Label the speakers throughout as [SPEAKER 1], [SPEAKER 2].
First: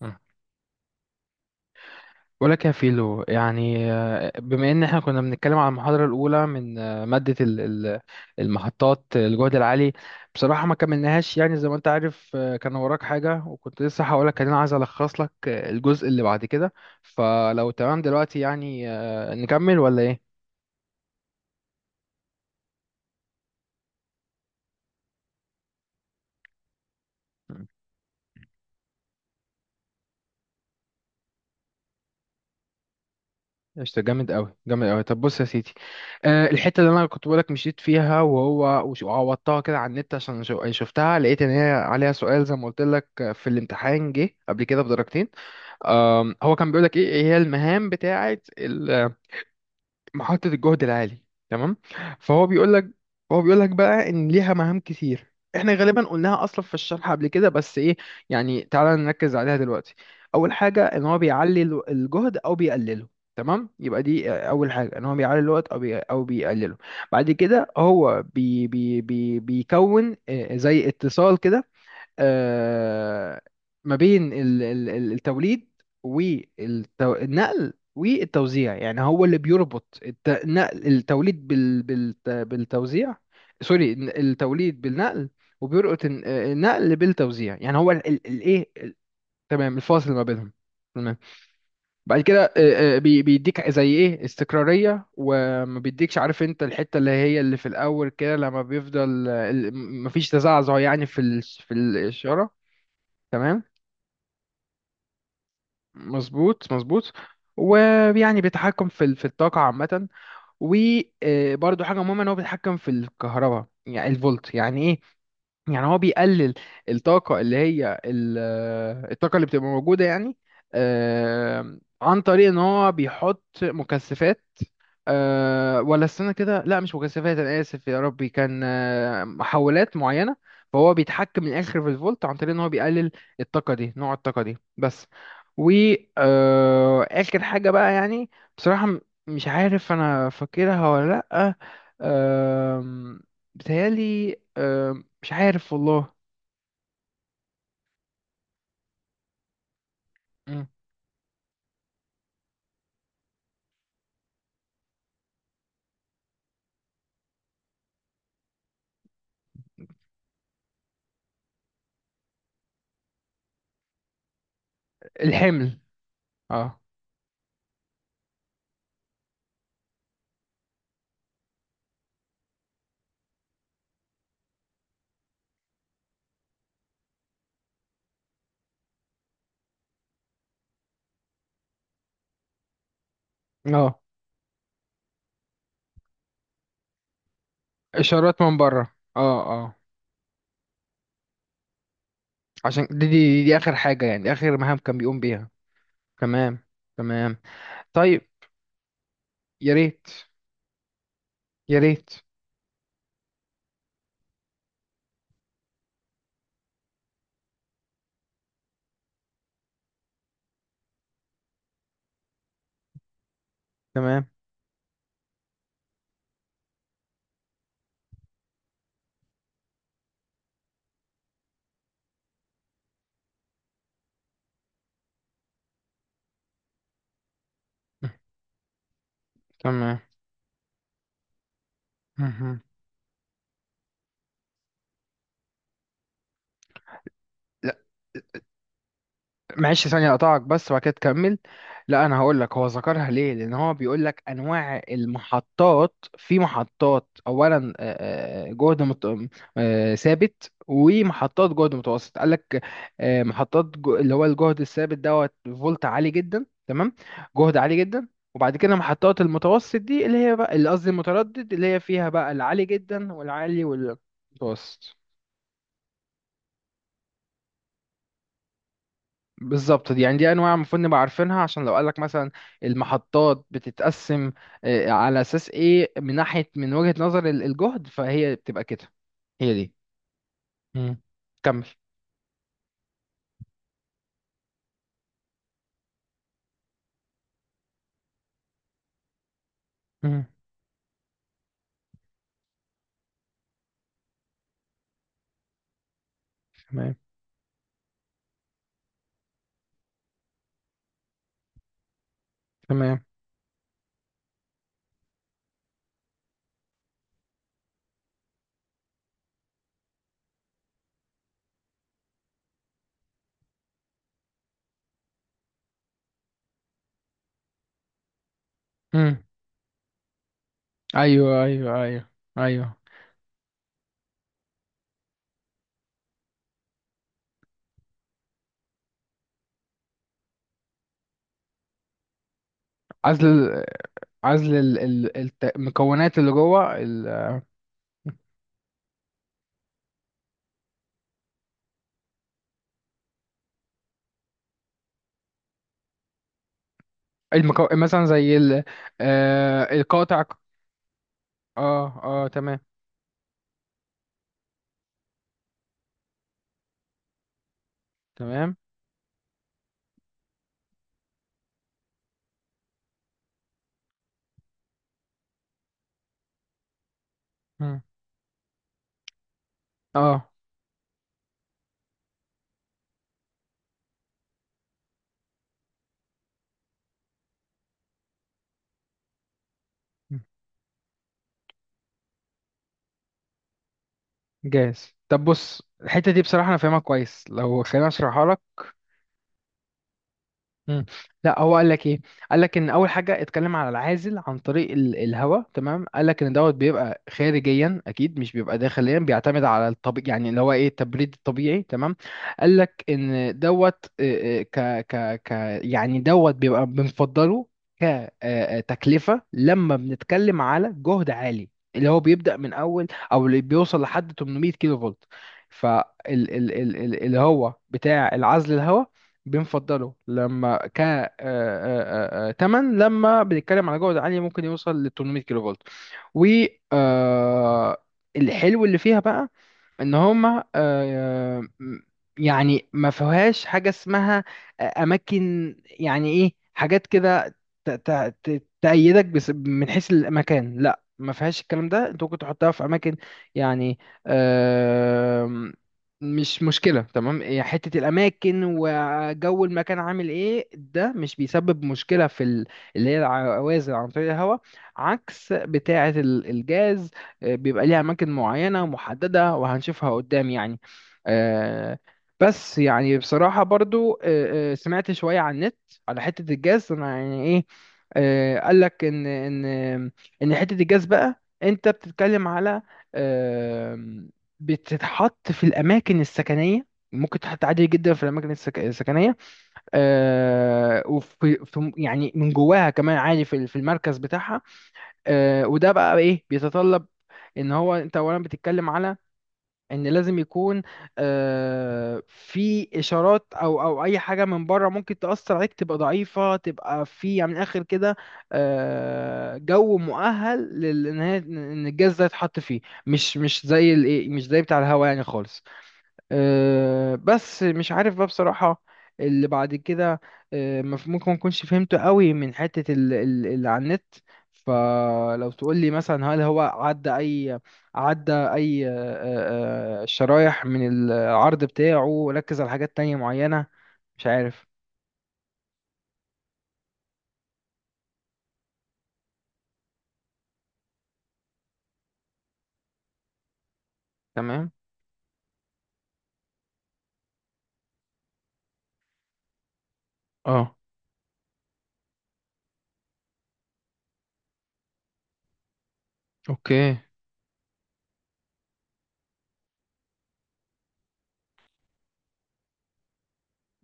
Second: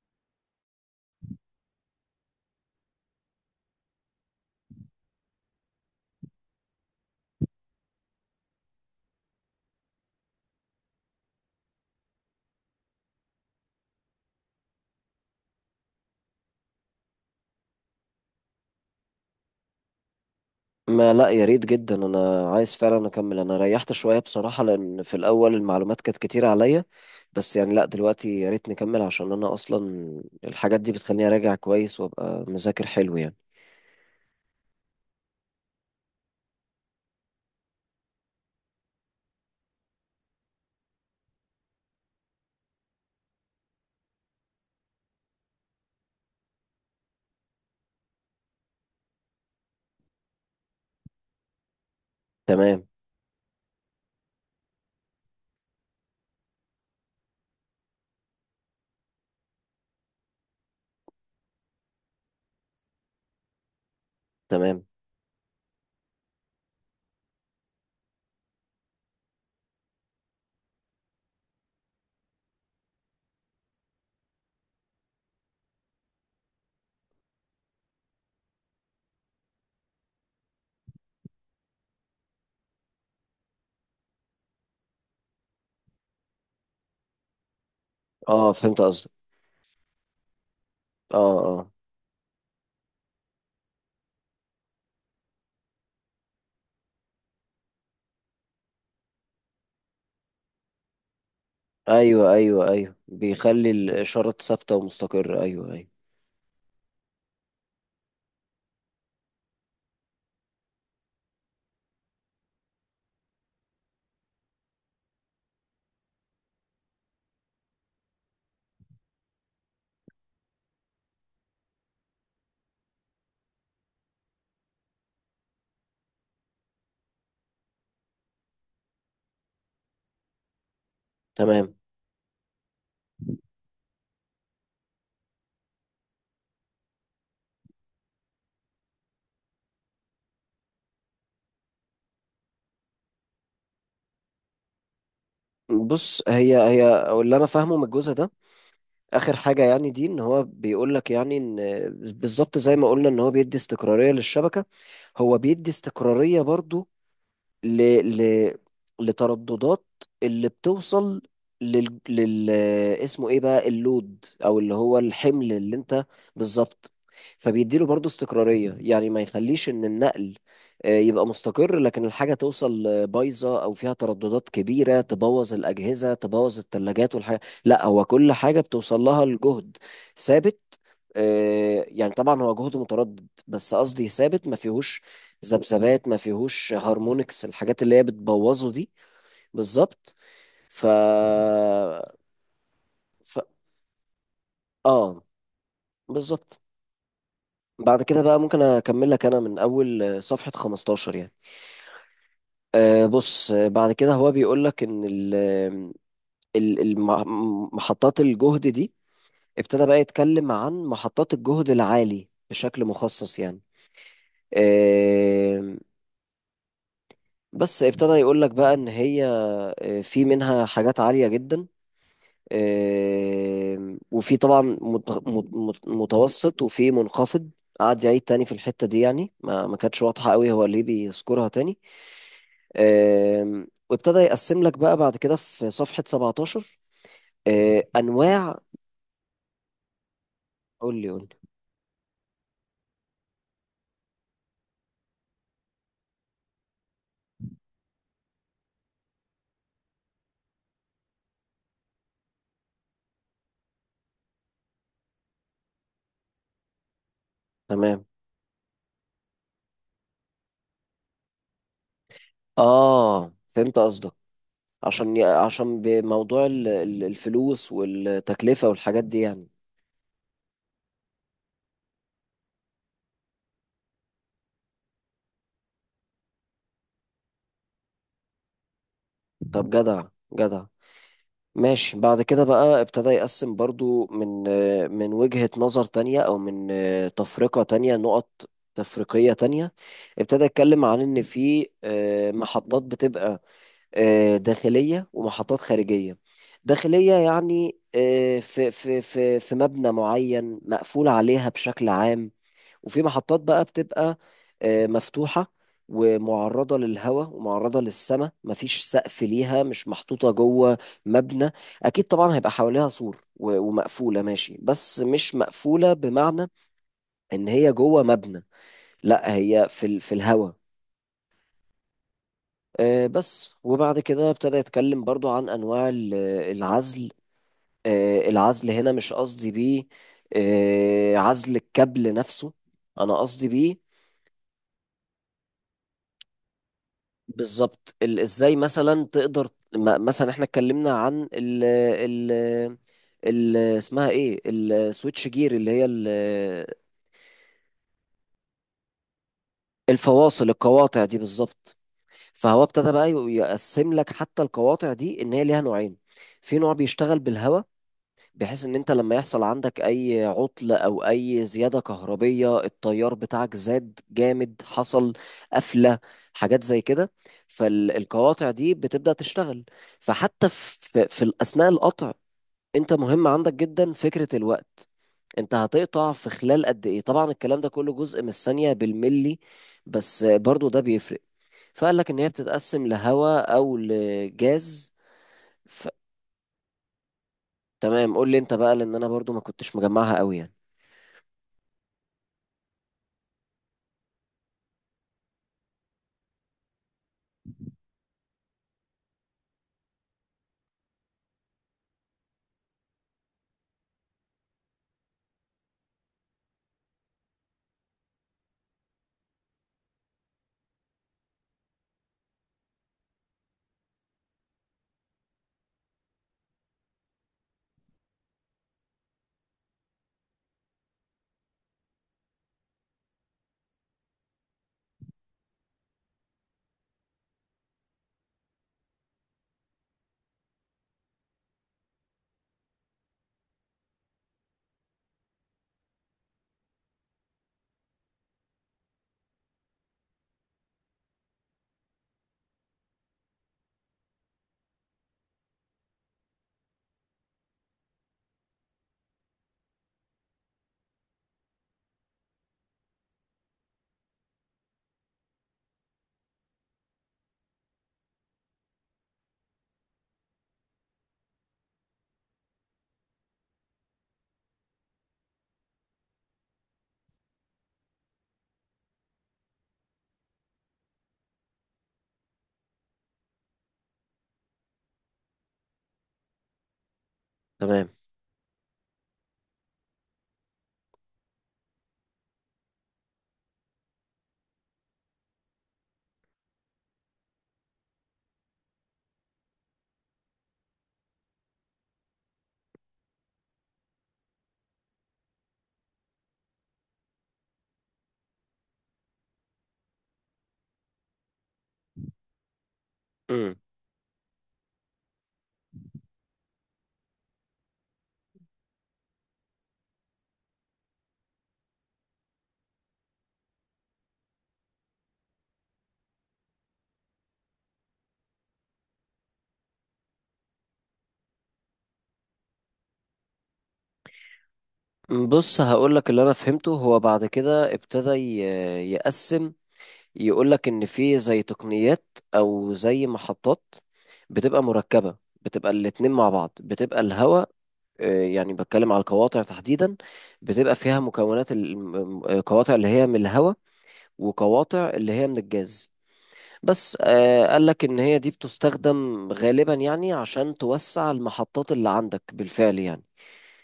[SPEAKER 1] مم. بقول لك يا فيلو بما ان احنا كنا بنتكلم على المحاضرة الأولى من مادة المحطات الجهد العالي. بصراحة ما كملناهاش يعني زي ما انت عارف، كان وراك حاجة وكنت لسه هقول لك انا عايز الخص لك، الجزء اللي بعد كده. فلو تمام دلوقتي نكمل ولا ايه؟
[SPEAKER 2] ما لا، يا ريت جدا. انا عايز فعلا اكمل. انا ريحت شويه بصراحه لان في الاول المعلومات كانت كتير عليا. بس يعني لا دلوقتي يا ريت نكمل عشان انا اصلا الحاجات دي بتخليني اراجع كويس وابقى مذاكر حلو يعني.
[SPEAKER 1] قشطة، جامد أوي جامد أوي. طب بص يا سيدي، أه الحتة اللي أنا كنت بقولك مشيت فيها وهو وعوضتها كده على النت عشان يعني شفتها، لقيت إن هي عليها سؤال زي ما قلت لك في الامتحان، جه قبل كده بدرجتين. هو كان بيقولك إيه هي المهام بتاعة محطة الجهد العالي. تمام. فهو بيقول
[SPEAKER 2] تمام
[SPEAKER 1] لك، هو بيقول لك بقى ان ليها مهام كتير، احنا غالبا قلناها اصلا في الشرح قبل كده، بس ايه يعني، تعالى نركز عليها دلوقتي. اول حاجة ان هو بيعلي الجهد او بيقلله. تمام، يبقى دي اول
[SPEAKER 2] تمام.
[SPEAKER 1] حاجة ان هو بيعلي الوقت او بي او بيقلله. بعد كده هو بي بي بي بيكون زي اتصال كده. آه، ما بين التوليد والنقل والتوزيع، يعني هو اللي بيربط النقل التوليد بالتوزيع. سوري، التوليد بالنقل، وبيربط النقل بالتوزيع، يعني هو
[SPEAKER 2] اه
[SPEAKER 1] الايه.
[SPEAKER 2] فهمت قصدك.
[SPEAKER 1] تمام، الفاصل ما بينهم. تمام.
[SPEAKER 2] اه اه.
[SPEAKER 1] بعد كده بيديك زي ايه استقرارية، وما بيديكش، عارف انت الحتة اللي هي اللي في الاول كده، لما بيفضل مفيش تزعزع يعني في في
[SPEAKER 2] ايوه
[SPEAKER 1] الاشارة.
[SPEAKER 2] ايوه ايوه،
[SPEAKER 1] تمام،
[SPEAKER 2] بيخلي الاشاره ثابته ومستقره، ايوه ايوه.
[SPEAKER 1] مظبوط مظبوط. ويعني بيتحكم في في الطاقة عامة. وبرده حاجة مهمة ان هو بيتحكم في الكهرباء يعني الفولت، يعني ايه؟ يعني هو بيقلل الطاقة اللي هي الطاقة اللي بتبقى موجودة يعني، عن طريق ان هو بيحط مكثفات. أه، ولا استنى كده، لا مش مكثفات، انا اسف، يا ربي كان محولات معينه. فهو بيتحكم من
[SPEAKER 2] تمام.
[SPEAKER 1] الاخر في الفولت عن طريق ان هو بيقلل الطاقه دي، نوع الطاقه دي بس. و اخر حاجه بقى يعني، بصراحه مش عارف انا فاكرها ولا لا. أه، بتهيالي أه مش عارف والله.
[SPEAKER 2] بص، هي هي اللي انا فاهمه من الجزء ده. اخر حاجه يعني دي ان هو
[SPEAKER 1] مم.
[SPEAKER 2] بيقول لك يعني ان بالظبط زي ما قلنا ان هو بيدي استقراريه للشبكه. هو بيدي استقراريه برضو ل... ل... لترددات اللي بتوصل لل اسمه ايه بقى، اللود او اللي هو الحمل اللي
[SPEAKER 1] الحمل.
[SPEAKER 2] انت.
[SPEAKER 1] اه.
[SPEAKER 2] بالظبط. فبيديله برضو استقرارية، يعني ما يخليش ان النقل يبقى مستقر لكن الحاجة توصل بايظة او فيها ترددات كبيرة تبوظ الأجهزة، تبوظ الثلاجات والحاجة. لا، هو كل حاجة بتوصل لها الجهد ثابت. يعني طبعا هو جهد متردد بس
[SPEAKER 1] اه.
[SPEAKER 2] قصدي ثابت، ما فيهوش ذبذبات، ما فيهوش هارمونكس، الحاجات اللي هي
[SPEAKER 1] اشارات من
[SPEAKER 2] بتبوظه
[SPEAKER 1] بره،
[SPEAKER 2] دي.
[SPEAKER 1] اه. اه.
[SPEAKER 2] بالظبط. ف...
[SPEAKER 1] عشان دي,
[SPEAKER 2] ف
[SPEAKER 1] دي اخر حاجه يعني، اخر مهام كان بيقوم
[SPEAKER 2] اه
[SPEAKER 1] بيها.
[SPEAKER 2] بالظبط.
[SPEAKER 1] تمام. تمام.
[SPEAKER 2] بعد كده
[SPEAKER 1] طيب،
[SPEAKER 2] بقى ممكن اكمل لك انا من
[SPEAKER 1] يا ريت،
[SPEAKER 2] اول صفحة 15 يعني.
[SPEAKER 1] يا ريت.
[SPEAKER 2] آه بص، بعد كده هو بيقول لك ان محطات الجهد دي ابتدى بقى يتكلم عن محطات الجهد العالي بشكل مخصص يعني.
[SPEAKER 1] تمام.
[SPEAKER 2] آه. بس ابتدى يقول لك بقى ان هي في منها حاجات عالية جدا. وفي طبعا متوسط وفي منخفض. قعد يعيد تاني في الحتة دي يعني، ما
[SPEAKER 1] تمام.
[SPEAKER 2] كانتش واضحة قوي هو ليه بيذكرها تاني.
[SPEAKER 1] مهم.
[SPEAKER 2] وابتدى يقسم لك بقى بعد كده في صفحة 17، آه، أنواع.
[SPEAKER 1] معلش ثانية أقطعك بس وبعد كده
[SPEAKER 2] قول لي قول
[SPEAKER 1] تكمل.
[SPEAKER 2] لي.
[SPEAKER 1] لا أنا هقول لك هو ذكرها ليه، لأن هو بيقول لك أنواع المحطات، في محطات أولا جهد مت... ثابت، ومحطات جهد متوسط، قال لك محطات جو... اللي هو الجهد الثابت دوت فولت عالي جدا. تمام، جهد عالي
[SPEAKER 2] تمام.
[SPEAKER 1] جدا. وبعد كده محطات المتوسط دي، اللي هي بقى اللي قصدي المتردد، اللي هي فيها بقى العالي جدا
[SPEAKER 2] آه
[SPEAKER 1] والعالي
[SPEAKER 2] فهمت قصدك.
[SPEAKER 1] والمتوسط.
[SPEAKER 2] عشان عشان بموضوع الفلوس والتكلفة والحاجات دي يعني.
[SPEAKER 1] بالظبط، دي يعني دي انواع المفروض نبقى عارفينها، عشان لو قالك مثلا المحطات بتتقسم على اساس ايه، من ناحية من وجهة نظر الجهد، فهي بتبقى كده. هي
[SPEAKER 2] طب
[SPEAKER 1] دي.
[SPEAKER 2] جدع، جدع.
[SPEAKER 1] مم. كمل.
[SPEAKER 2] ماشي. بعد كده بقى ابتدى يقسم برضو من من وجهة نظر تانية أو من تفرقة تانية، نقط تفريقية تانية.
[SPEAKER 1] مم.
[SPEAKER 2] ابتدى يتكلم عن إن في محطات بتبقى داخلية ومحطات خارجية.
[SPEAKER 1] تمام.
[SPEAKER 2] داخلية يعني في مبنى معين مقفول عليها بشكل عام.
[SPEAKER 1] تمام.
[SPEAKER 2] وفي محطات بقى بتبقى مفتوحة ومعرضة للهواء ومعرضة للسماء، مفيش سقف ليها، مش محطوطة جوه مبنى. أكيد طبعا هيبقى حواليها سور ومقفولة ماشي، بس مش مقفولة بمعنى إن هي جوه مبنى.
[SPEAKER 1] مم.
[SPEAKER 2] لا، هي في في الهواء.
[SPEAKER 1] ايوه، ايوه، ايوه، ايوه.
[SPEAKER 2] بس. وبعد كده ابتدى يتكلم برضو عن أنواع العزل. آه، العزل هنا مش قصدي بيه عزل الكابل نفسه، أنا
[SPEAKER 1] عزل
[SPEAKER 2] قصدي بيه
[SPEAKER 1] عزل المكونات اللي جوه
[SPEAKER 2] بالظبط ازاي مثلا تقدر. مثلا احنا اتكلمنا عن ال ال ال اسمها ايه، السويتش جير اللي هي
[SPEAKER 1] المكو... مثلا زي ال... آه القاطع.
[SPEAKER 2] الفواصل، القواطع دي بالظبط.
[SPEAKER 1] اه، اه، تمام.
[SPEAKER 2] فهو ابتدى بقى يقسم لك حتى القواطع دي ان هي ليها نوعين. في نوع بيشتغل بالهواء
[SPEAKER 1] تمام.
[SPEAKER 2] بحيث ان انت لما يحصل عندك اي عطل او اي زيادة كهربية التيار بتاعك زاد جامد، حصل قفلة، حاجات زي كده،
[SPEAKER 1] مم.
[SPEAKER 2] فالقواطع دي بتبدأ تشتغل.
[SPEAKER 1] اه.
[SPEAKER 2] فحتى في اثناء القطع انت مهم عندك جدا فكرة الوقت، انت هتقطع في خلال قد ايه. طبعا الكلام ده كله جزء من الثانية، بالملي، بس برضو ده بيفرق. فقال لك ان هي بتتقسم لهواء او لجاز.
[SPEAKER 1] جاهز. طب بص
[SPEAKER 2] ف...
[SPEAKER 1] الحتة دي بصراحة أنا فاهمها كويس، لو خليني
[SPEAKER 2] تمام
[SPEAKER 1] أشرحها.
[SPEAKER 2] قول لي انت بقى لان انا برضو ما كنتش مجمعها قوي يعني.
[SPEAKER 1] مم. لا هو قال لك ايه، قال لك ان اول حاجه اتكلم على العازل عن طريق الهواء. تمام، قال لك ان دوت بيبقى خارجيا اكيد مش بيبقى داخليا، بيعتمد على الطبيعي يعني اللي هو ايه، التبريد الطبيعي. تمام، قال لك ان دوت آه، آه، ك ك ك يعني دوت بيبقى بنفضله كتكلفه لما بنتكلم على جهد عالي، اللي هو بيبدا من اول او اللي بيوصل لحد 800 كيلو فولت. فال ال اللي هو بتاع العزل الهواء بنفضله لما ك آه، آه، آه، آه، تمن لما بنتكلم على جودة عالية، ممكن يوصل ل 800 كيلو فولت. والحلو اللي فيها بقى ان هما يعني ما فيهاش حاجه اسمها اماكن يعني ايه حاجات كده تأيدك، بس من حيث المكان لا ما فيهاش الكلام ده، انت ممكن تحطها في اماكن يعني، آم، مش مشكله. تمام، هي حته الاماكن وجو المكان عامل ايه ده مش بيسبب مشكله في اللي هي العوازل عن طريق الهواء. عكس بتاعه الجاز، بيبقى ليها أماكن معينة محددة وهنشوفها قدام يعني. آه، بس يعني بصراحة برضو سمعت شوية عن النت على حتة الجاز أنا يعني إيه. آه، قالك إن حتة الجاز بقى، أنت بتتكلم على آم، بتتحط في الأماكن السكنية، ممكن تتحط عادي
[SPEAKER 2] تمام.
[SPEAKER 1] جدا في الأماكن السكنية. آه، وفي يعني من جواها كمان عادي في في المركز بتاعها. آه، وده بقى ايه بيتطلب ان هو انت اولا بتتكلم على ان لازم يكون في اشارات او اي حاجه من بره ممكن تاثر عليك، تبقى ضعيفه تبقى في يعني من الاخر كده جو مؤهل ان إن الجهاز ده يتحط فيه. مش مش
[SPEAKER 2] مم.
[SPEAKER 1] زي الايه، مش زي بتاع الهوا يعني خالص. أه، بس مش عارف بقى بصراحة اللي بعد كده. أه ممكن ما اكونش فهمته قوي من حتة اللي على النت. فلو تقول لي مثلا هل هو عدى اي، عدى اي أه، أه، أه، شرايح من العرض بتاعه وركز على حاجات تانية معينة، مش عارف.
[SPEAKER 2] بص هقولك اللي انا فهمته. هو بعد كده ابتدى يقسم، يقولك ان في زي تقنيات او زي محطات
[SPEAKER 1] تمام.
[SPEAKER 2] بتبقى مركبة، بتبقى الاتنين مع بعض، بتبقى الهواء، يعني بتكلم على القواطع تحديدا،
[SPEAKER 1] اه.
[SPEAKER 2] بتبقى فيها مكونات القواطع اللي هي من الهواء وقواطع اللي هي من الجاز.
[SPEAKER 1] اوكي.
[SPEAKER 2] بس قالك ان هي دي بتستخدم غالبا يعني عشان توسع المحطات اللي عندك بالفعل يعني.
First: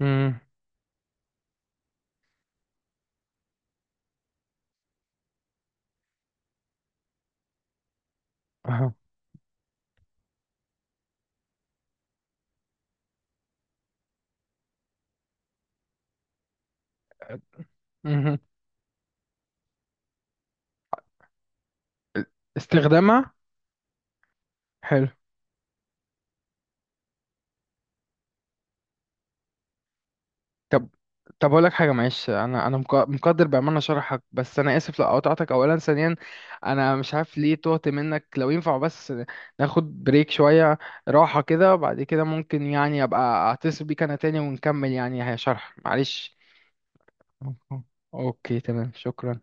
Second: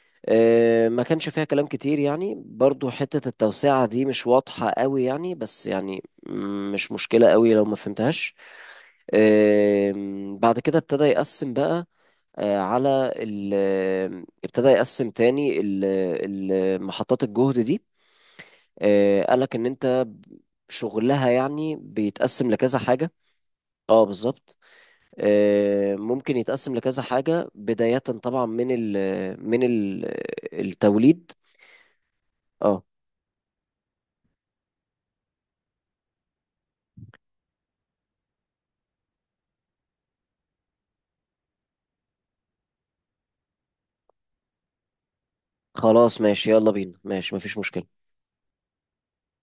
[SPEAKER 1] امم.
[SPEAKER 2] ما كانش فيها كلام كتير يعني، برضو حتة التوسعة دي مش واضحة قوي يعني، بس يعني مش مشكلة قوي لو ما فهمتهاش.
[SPEAKER 1] اها.
[SPEAKER 2] بعد كده ابتدى يقسم بقى على ال ابتدى يقسم تاني محطات الجهد دي.
[SPEAKER 1] مهم.
[SPEAKER 2] قالك ان انت شغلها يعني بيتقسم لكذا حاجة.
[SPEAKER 1] استخدامها.
[SPEAKER 2] اه بالظبط.
[SPEAKER 1] حلو.
[SPEAKER 2] ممكن يتقسم لكذا حاجة، بداية طبعا من ال من ال
[SPEAKER 1] طب،
[SPEAKER 2] التوليد.
[SPEAKER 1] طب اقول لك حاجه معلش، انا انا
[SPEAKER 2] اه.
[SPEAKER 1] مقدر بامانه شرحك، بس انا اسف لو قطعتك، اولا ثانيا انا مش عارف ليه تهت منك. لو ينفع بس ناخد بريك شويه، راحه كده، وبعد كده ممكن يعني ابقى اتصل بيك انا تاني ونكمل يعني هي شرح،
[SPEAKER 2] خلاص
[SPEAKER 1] معلش.
[SPEAKER 2] ماشي، يلا بينا، ماشي مفيش
[SPEAKER 1] أوه.
[SPEAKER 2] مشكلة.
[SPEAKER 1] اوكي، تمام، شكرا.